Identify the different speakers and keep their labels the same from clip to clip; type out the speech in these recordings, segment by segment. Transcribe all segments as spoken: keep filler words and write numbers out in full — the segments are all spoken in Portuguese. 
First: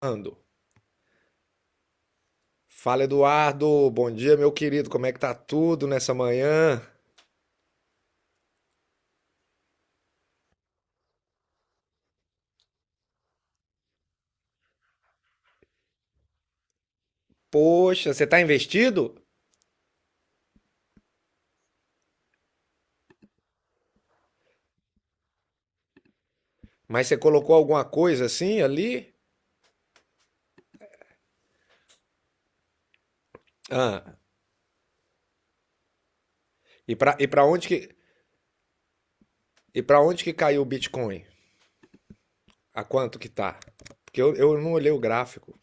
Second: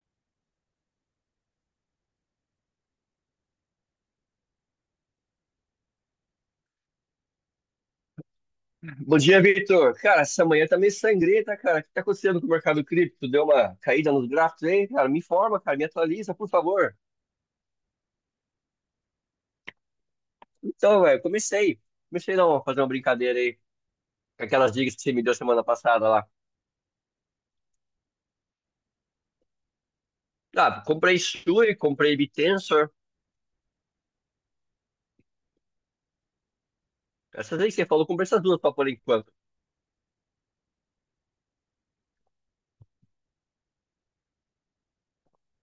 Speaker 1: Ando. Fala, Eduardo. Bom dia, meu querido. Como é que tá tudo nessa manhã?
Speaker 2: Bom dia, Vitor. Cara, essa manhã tá meio sangrenta, cara. O que tá acontecendo com o mercado cripto? Deu uma caída nos gráficos aí, cara? Me informa, cara, me atualiza, por favor.
Speaker 1: Poxa, você tá investido?
Speaker 2: Então, velho, comecei. Comecei não, a fazer uma brincadeira aí com aquelas dicas que você me deu semana passada lá.
Speaker 1: Mas você colocou alguma coisa assim ali?
Speaker 2: Ah, comprei Sui, comprei Bittensor.
Speaker 1: Ah, e pra, e pra
Speaker 2: Essas
Speaker 1: onde
Speaker 2: aí que você
Speaker 1: que,
Speaker 2: falou, comprei essas duas pra por enquanto.
Speaker 1: e pra onde que caiu o Bitcoin? A quanto que tá? Porque eu, eu não olhei o gráfico.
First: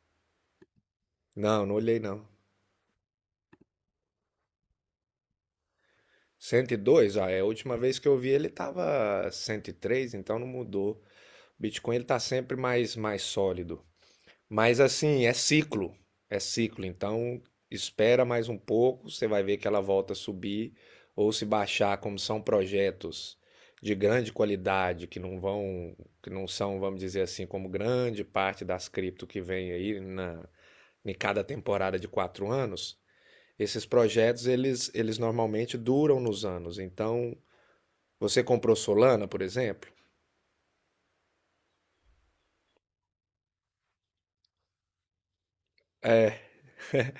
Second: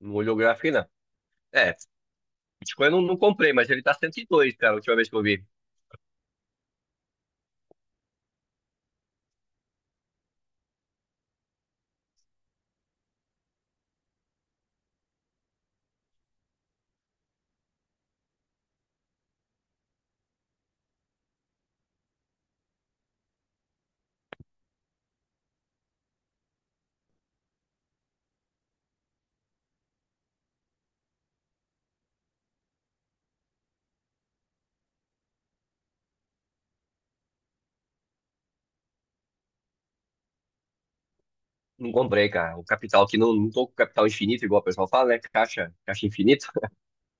Speaker 2: Não olhou o gráfico não.
Speaker 1: Não,
Speaker 2: É,
Speaker 1: não olhei não.
Speaker 2: Bitcoin eu não, não comprei, mas ele tá cento e dois, cara, a última vez que eu vi.
Speaker 1: cento e dois? Ah, é a última vez que eu vi ele tava cento e três. Então não mudou. O Bitcoin ele tá sempre mais, mais sólido. Mas assim, é ciclo, é ciclo. Então, espera mais um pouco, você vai ver que ela volta a subir ou se baixar, como são projetos de grande qualidade que não vão, que não são, vamos dizer assim, como grande parte das cripto que vem aí na em cada temporada de quatro anos. Esses projetos eles, eles normalmente duram nos anos. Então, você comprou Solana, por exemplo,
Speaker 2: Não comprei, cara. O capital aqui, não, não tô com capital infinito, igual o pessoal fala, né? Caixa, caixa infinito.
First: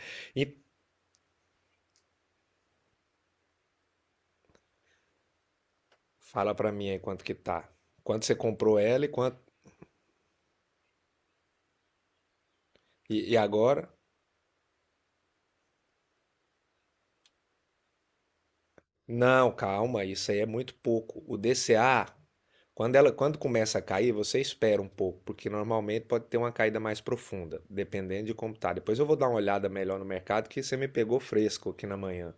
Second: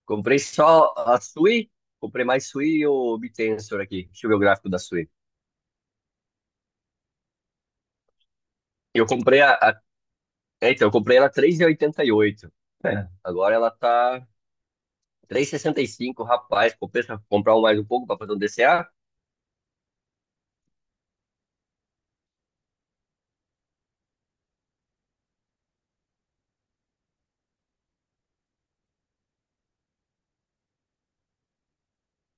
Speaker 2: Comprei
Speaker 1: e
Speaker 2: só a Sui, comprei mais Sui e o Bitensor aqui. Deixa eu ver o gráfico da Sui.
Speaker 1: fala para mim aí quanto que tá. Quanto você comprou ela
Speaker 2: Eu
Speaker 1: e quanto
Speaker 2: comprei a, a- é, então, eu comprei ela três vírgula oitenta e oito. É,
Speaker 1: e, e
Speaker 2: agora ela
Speaker 1: agora?
Speaker 2: tá três e sessenta e cinco, rapaz. Compensa comprar um mais um pouco para fazer um D C A?
Speaker 1: Não, calma, isso aí é muito pouco. O D C A, quando ela, quando começa a cair, você espera um pouco, porque normalmente pode ter uma caída mais profunda, dependendo de como tá. Depois eu vou dar uma olhada melhor no mercado, que você me pegou fresco aqui na manhã.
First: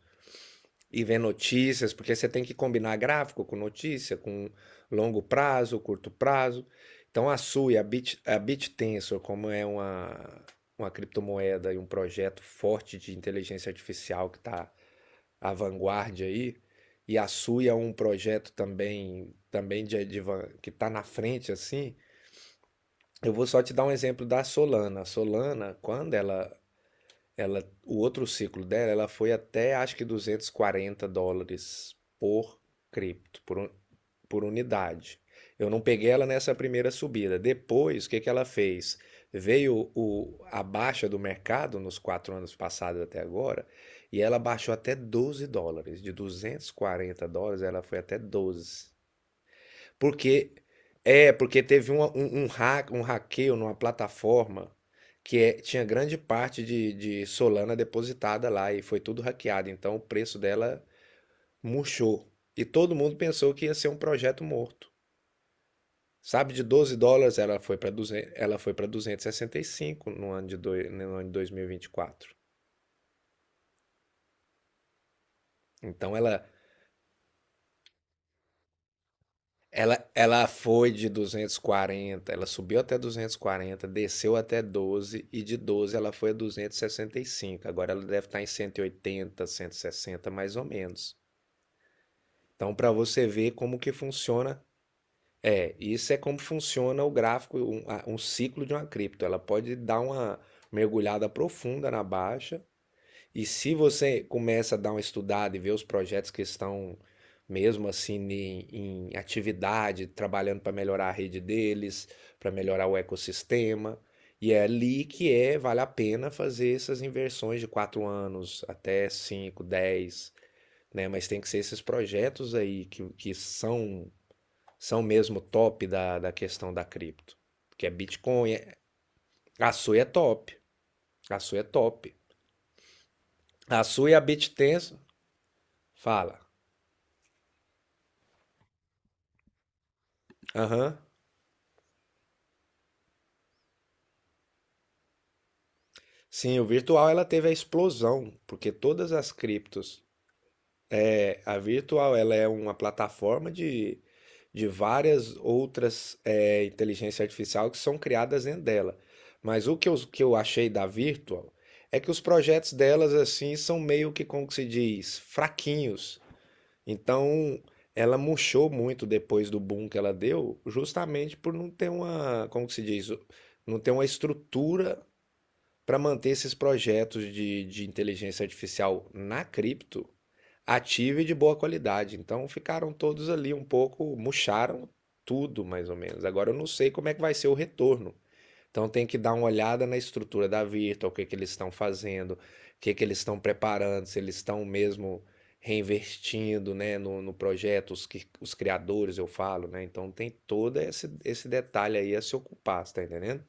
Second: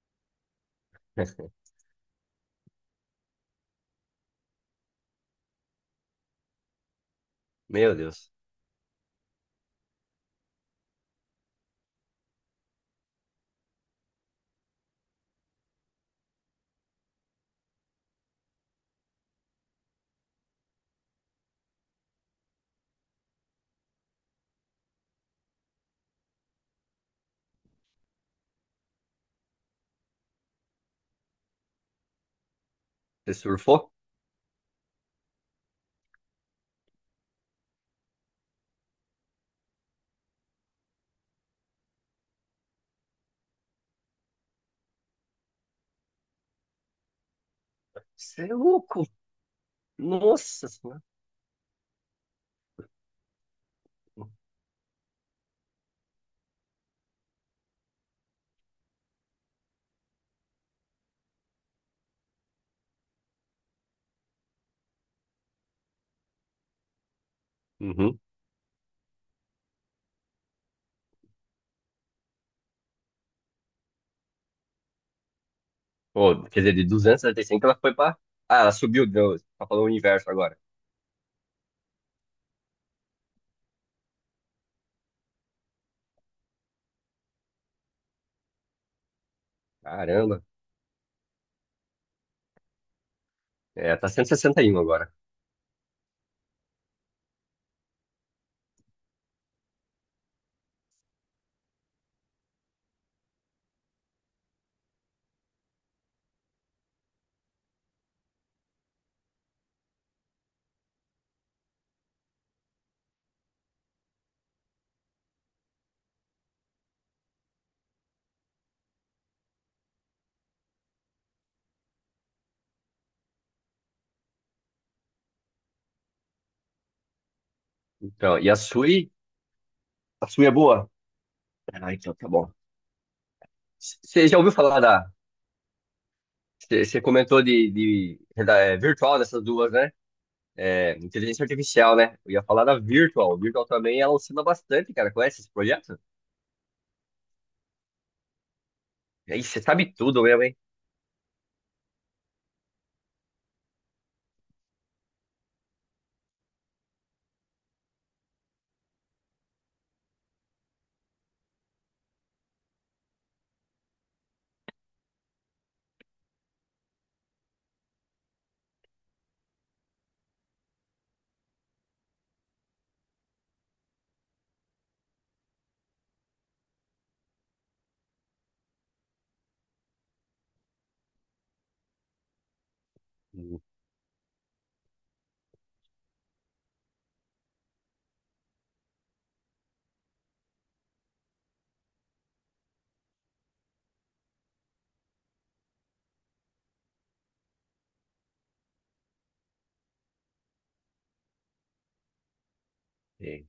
Speaker 1: E ver notícias, porque você tem que combinar gráfico com notícia, com longo prazo, curto prazo. Então a sua e a
Speaker 2: Meu
Speaker 1: Bit,
Speaker 2: Deus.
Speaker 1: a BitTensor, como é uma, uma criptomoeda e um projeto forte de inteligência artificial que está a vanguarda aí, e a sua é um projeto também também de, de van- que está na frente assim. Eu vou só te dar um exemplo da Solana. A Solana, quando ela ela, o outro ciclo dela, ela foi até acho que duzentos e quarenta dólares por
Speaker 2: Você
Speaker 1: cripto, por, un-
Speaker 2: surfou?
Speaker 1: por unidade. Eu não peguei ela nessa primeira subida. Depois, o que que ela fez? Veio o, a baixa do mercado nos quatro anos passados até agora, e ela baixou até doze dólares. De duzentos e quarenta dólares, ela foi até
Speaker 2: Você é
Speaker 1: doze
Speaker 2: louco.
Speaker 1: porque
Speaker 2: Nossa senhora.
Speaker 1: é, porque teve uma- um, um hack, um hackeio numa plataforma que é- tinha grande parte de, de Solana depositada lá e foi tudo hackeado. Então o preço dela murchou. E todo mundo pensou que ia ser um projeto morto. Sabe, de doze dólares ela foi para
Speaker 2: Uhum.
Speaker 1: duzentos, ela foi para duzentos e e sessenta e cinco no ano de, doi- no ano de dois mil e e vinte e quatro. Então
Speaker 2: Pô,
Speaker 1: ela...
Speaker 2: quer dizer, de duzentos e setenta e cinco? Ela foi pra. Ah, ela subiu, deu, tá falando o
Speaker 1: Ela,
Speaker 2: inverso
Speaker 1: ela
Speaker 2: agora.
Speaker 1: foi de duzentos e quarenta, ela subiu até duzentos e quarenta, desceu até doze, e de doze ela foi a duzentos e sessenta e cinco. Agora ela deve estar em cento cento e oitenta, cento e sessenta,
Speaker 2: Caramba.
Speaker 1: mais ou menos. Então para você ver como que
Speaker 2: É, tá cento e e
Speaker 1: funciona,
Speaker 2: sessenta e um agora.
Speaker 1: é, isso é como funciona o gráfico, um, um ciclo de uma cripto. Ela pode dar uma mergulhada profunda na baixa e se você começa a dar uma estudada e ver os projetos que estão mesmo assim em em, atividade, trabalhando para melhorar a rede deles, para melhorar o ecossistema, e é ali que é, vale a pena fazer essas inversões de quatro anos até cinco, dez, né? Mas tem que ser esses projetos aí que, que são são mesmo top da, da questão da cripto, que é
Speaker 2: Então, e
Speaker 1: Bitcoin,
Speaker 2: a
Speaker 1: é-
Speaker 2: Sui?
Speaker 1: a sua é
Speaker 2: A Sui é
Speaker 1: top,
Speaker 2: boa?
Speaker 1: a sua é
Speaker 2: Ah, então
Speaker 1: top.
Speaker 2: tá bom.
Speaker 1: A sua e a
Speaker 2: Você já ouviu falar
Speaker 1: BitTenso,
Speaker 2: da.
Speaker 1: fala.
Speaker 2: Você comentou de, de, da- é, virtual nessas duas, né?
Speaker 1: Aham.
Speaker 2: É, inteligência artificial, né? Eu ia falar da virtual. Virtual também ela oscila bastante, cara. Conhece esse projeto?
Speaker 1: Sim, o virtual ela teve a explosão, porque todas as
Speaker 2: E aí você sabe
Speaker 1: criptos,
Speaker 2: tudo mesmo, hein?
Speaker 1: é, a virtual ela é uma plataforma de, de várias outras é, inteligência artificial que são criadas dentro dela. Mas o que eu, que eu achei da virtual é que os projetos delas assim são meio que, como que se diz, fraquinhos. Então, ela murchou muito depois do boom que ela deu, justamente por não ter uma, como que se diz, não ter uma estrutura para manter esses projetos de, de inteligência artificial na cripto ativa e de boa qualidade. Então ficaram todos ali
Speaker 2: Hum,
Speaker 1: um pouco, murcharam tudo mais ou menos. Agora eu não sei como é que vai ser o retorno. Então tem que dar uma olhada na estrutura da Virtual, o que que eles estão fazendo, o que que eles estão preparando, se eles estão mesmo reinvestindo, né, no, no projeto, os, que- os criadores, eu falo, né? Então tem todo esse, esse detalhe aí a se ocupar, você tá entendendo?
Speaker 2: é,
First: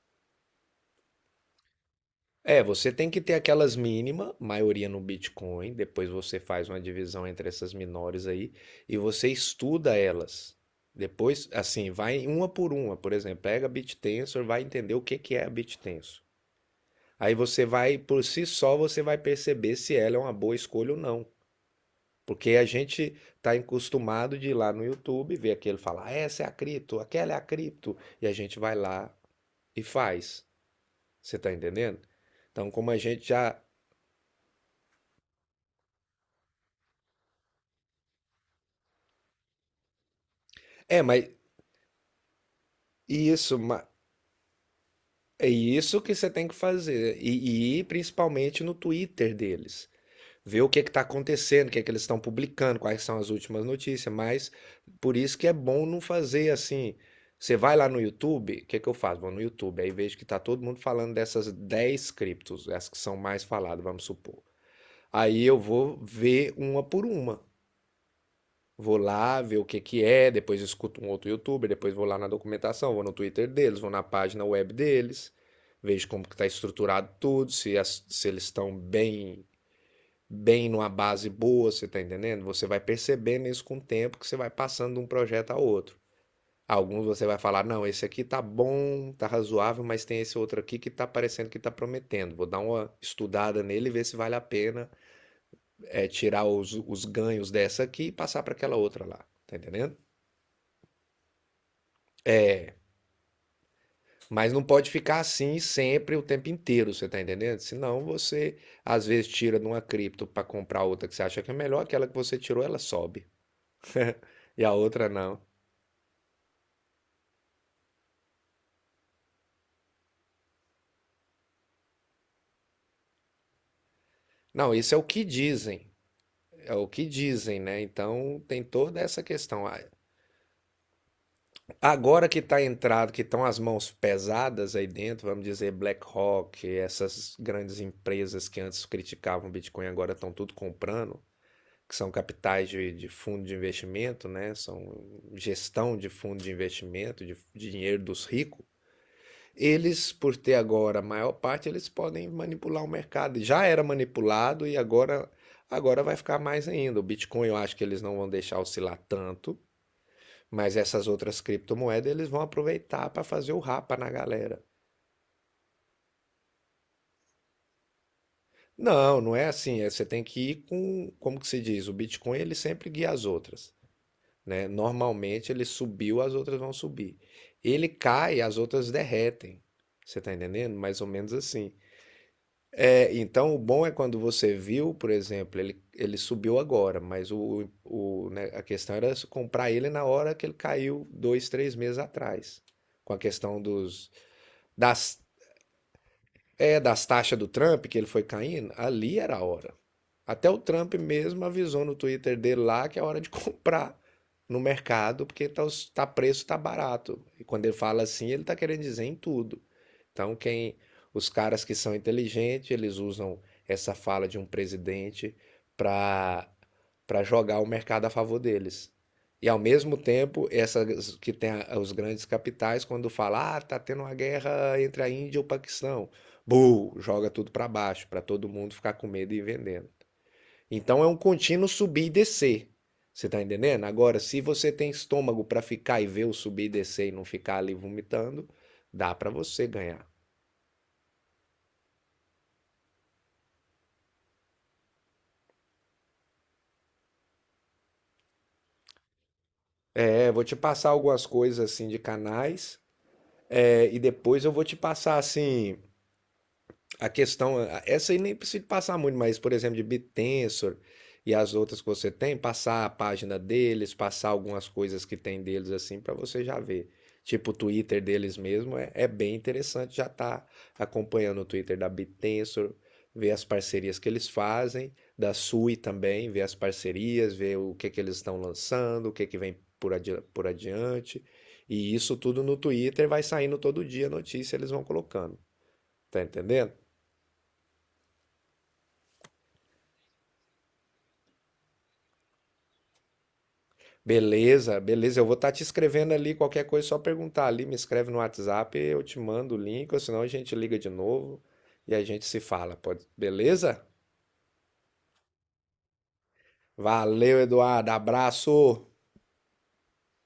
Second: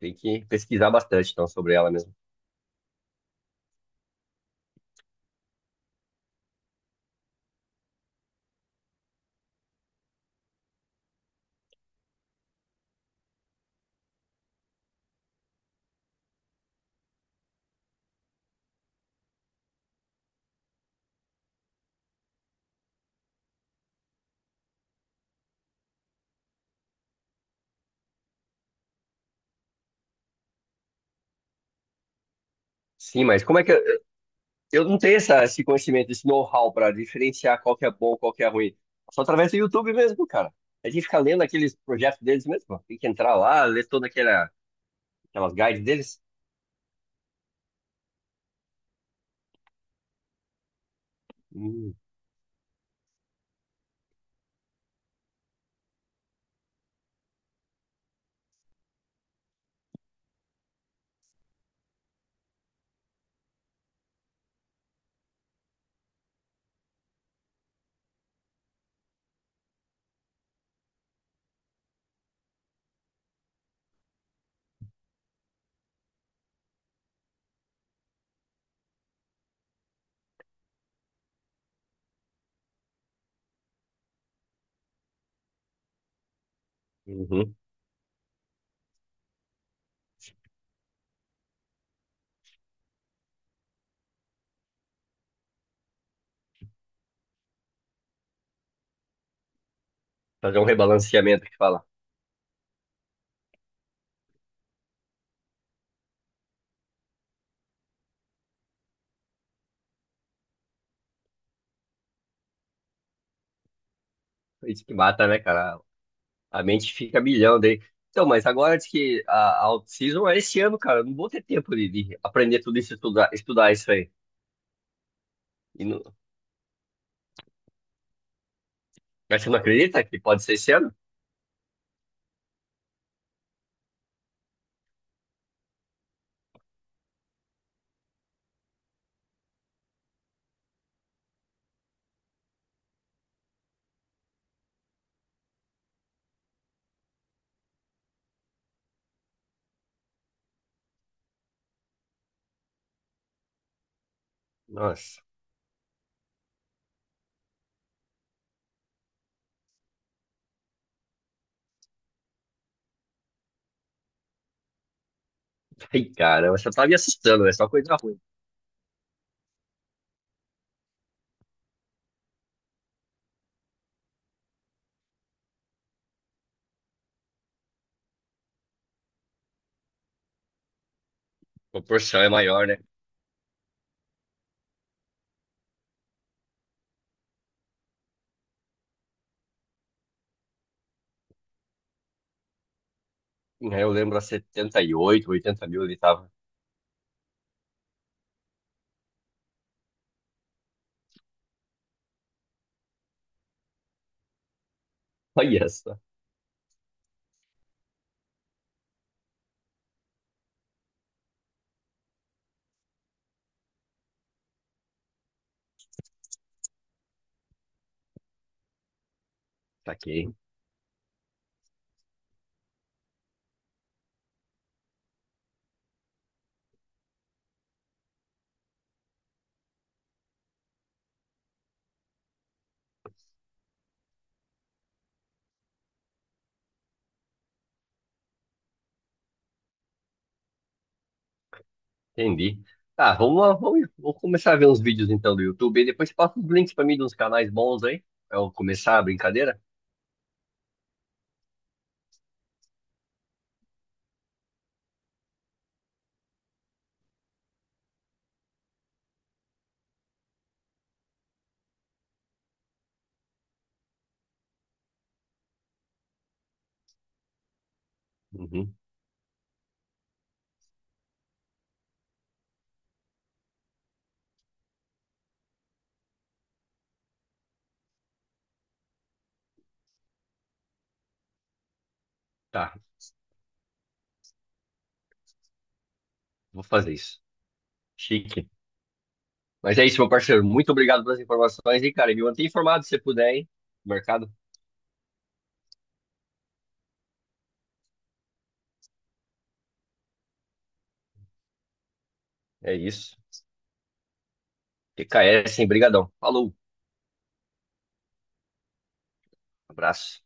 Speaker 2: tem que pesquisar bastante, então, sobre ela mesmo.
Speaker 1: É, você tem que ter aquelas mínima, maioria no Bitcoin, depois você faz uma divisão entre essas menores aí e você estuda elas. Depois, assim, vai uma por uma, por exemplo, pega BitTensor, vai entender o que que é a BitTensor. Aí você vai, por si só, você vai perceber se ela é uma boa escolha ou não. Porque a gente está acostumado de ir lá no YouTube, ver aquele falar: "Ah, essa é a cripto, aquela é a cripto", e a gente vai lá e faz. Você está entendendo? Então, como a
Speaker 2: Sim,
Speaker 1: gente
Speaker 2: mas como
Speaker 1: já
Speaker 2: é que. Eu, eu não tenho essa, esse conhecimento, esse know-how para diferenciar qual que é bom, qual que é ruim. Só através do YouTube mesmo, cara. A
Speaker 1: é,
Speaker 2: gente fica
Speaker 1: mas
Speaker 2: lendo aqueles projetos deles mesmo. Tem que entrar
Speaker 1: isso,
Speaker 2: lá, ler
Speaker 1: ma-
Speaker 2: toda aquela,
Speaker 1: é
Speaker 2: aquelas guides
Speaker 1: isso que
Speaker 2: deles.
Speaker 1: você tem que fazer. E, e ir principalmente no Twitter deles. Ver o que está acontecendo, o que é que
Speaker 2: Hum,
Speaker 1: eles estão publicando, quais são as últimas notícias. Mas por isso que é bom não fazer assim. Você vai lá no YouTube, o que é que eu faço? Vou no YouTube, aí vejo que está todo mundo falando dessas dez criptos, as que são mais faladas, vamos supor. Aí eu vou ver uma por uma. Vou lá ver o que que é, depois escuto um outro youtuber, depois vou lá na documentação, vou no Twitter deles, vou na página web deles, vejo como que está estruturado tudo, se, as- se eles estão bem, bem numa base boa, você está entendendo? Você vai percebendo isso com o tempo que você vai passando de um projeto a outro. Alguns você vai
Speaker 2: uhum.
Speaker 1: falar, não, esse aqui tá bom, tá razoável, mas tem esse outro aqui que tá parecendo que tá prometendo. Vou dar uma estudada nele e ver se vale a pena é, tirar os, os ganhos dessa aqui e passar para aquela outra lá. Tá entendendo?
Speaker 2: Fazer um rebalanceamento que fala.
Speaker 1: Mas não pode ficar assim sempre, o tempo inteiro, você tá entendendo? Senão você, às vezes, tira de uma cripto para comprar outra que você acha que é melhor, aquela que você tirou, ela sobe. E a
Speaker 2: Isso que
Speaker 1: outra
Speaker 2: mata, né,
Speaker 1: não.
Speaker 2: cara? A mente fica a milhão daí. Então, mas agora diz que a, a off-season é esse ano, cara. Eu não vou ter tempo de, de aprender tudo isso, estudar, estudar isso aí.
Speaker 1: Não, isso é o que
Speaker 2: E
Speaker 1: dizem.
Speaker 2: não,
Speaker 1: É o que dizem, né? Então tem toda essa
Speaker 2: mas você não
Speaker 1: questão. Ah,
Speaker 2: acredita que pode ser esse ano?
Speaker 1: agora que tá entrado, que estão as mãos pesadas aí dentro, vamos dizer BlackRock, essas grandes empresas que antes criticavam o Bitcoin, agora estão tudo comprando. Que são capitais de, de fundo de investimento, né? São gestão de fundo de investimento, de, de dinheiro dos ricos. Eles, por ter agora a maior parte, eles podem manipular o mercado. Já era manipulado e
Speaker 2: Nossa.
Speaker 1: agora agora vai ficar mais ainda. O Bitcoin eu acho que eles não vão deixar oscilar tanto, mas essas outras criptomoedas eles vão aproveitar para fazer o rapa na galera.
Speaker 2: Ai, cara, você tá me assustando, é só coisa ruim.
Speaker 1: Não, não é assim. é- Você tem que ir com, como que se diz, o Bitcoin ele sempre guia as outras. Né? Normalmente ele subiu, as outras vão subir. Ele cai, as outras derretem. Você está entendendo? Mais ou menos
Speaker 2: A
Speaker 1: assim.
Speaker 2: proporção é maior, né?
Speaker 1: É, então o bom é quando você viu, por exemplo, ele, ele subiu agora, mas o, o, né, a questão era se comprar ele na hora que ele caiu dois, três meses atrás. Com a questão
Speaker 2: É, eu
Speaker 1: dos,
Speaker 2: lembro a
Speaker 1: das
Speaker 2: setenta e oito, 80 mil ele tava.
Speaker 1: é, das taxas do Trump, que ele foi caindo, ali era a hora. Até o Trump mesmo avisou no Twitter dele lá que é hora de comprar no mercado, porque tá,
Speaker 2: Olha
Speaker 1: os-
Speaker 2: só,
Speaker 1: tá preço, tá barato. E quando ele fala assim, ele tá querendo dizer em tudo. Então, quem, os caras que são inteligentes, eles usam essa fala de um presidente para para jogar o mercado a favor deles. E ao
Speaker 2: tá
Speaker 1: mesmo
Speaker 2: aqui.
Speaker 1: tempo, essas que tem a- os grandes capitais, quando fala, ah, tá tendo uma guerra entre a Índia e o Paquistão, bu, joga tudo para baixo, para todo mundo ficar com medo e vendendo. Então é um contínuo subir e descer. Você tá entendendo? Agora, se você tem estômago para ficar e ver o subir e descer e não ficar ali vomitando, dá para você ganhar.
Speaker 2: Entendi. Tá, vamos lá, vamos, vou começar a ver uns vídeos então do YouTube e depois passa os links pra mim de uns canais bons aí, pra eu começar a brincadeira.
Speaker 1: Eu vou te passar algumas coisas assim de canais, é, e depois eu vou te passar assim a questão, a- essa aí nem precisa passar muito, mas por exemplo, de BitTensor e as outras que você tem, passar a página deles, passar algumas coisas que tem deles assim para você já ver. Tipo o Twitter deles
Speaker 2: Uhum.
Speaker 1: mesmo é, é bem interessante, já tá acompanhando o Twitter da BitTensor, ver as parcerias que eles fazem, da Sui também, ver as parcerias, ver o que que eles estão lançando, o que que vem por, adi por adiante. E isso tudo no
Speaker 2: Tá,
Speaker 1: Twitter vai saindo todo dia a notícia, eles vão colocando. Tá
Speaker 2: vou
Speaker 1: entendendo?
Speaker 2: fazer isso. Chique. Mas é isso, meu parceiro. Muito obrigado pelas informações e, cara, e me mantém informado se você puder, hein? Mercado.
Speaker 1: Beleza, beleza. Eu vou estar te escrevendo ali qualquer coisa, só perguntar ali, me escreve no WhatsApp, eu te mando o link, ou senão a gente liga de novo e a gente se
Speaker 2: É
Speaker 1: fala, pode?
Speaker 2: isso.
Speaker 1: Beleza?
Speaker 2: T K S, hein? Brigadão. Falou.
Speaker 1: Valeu, Eduardo. Abraço.
Speaker 2: Abraço.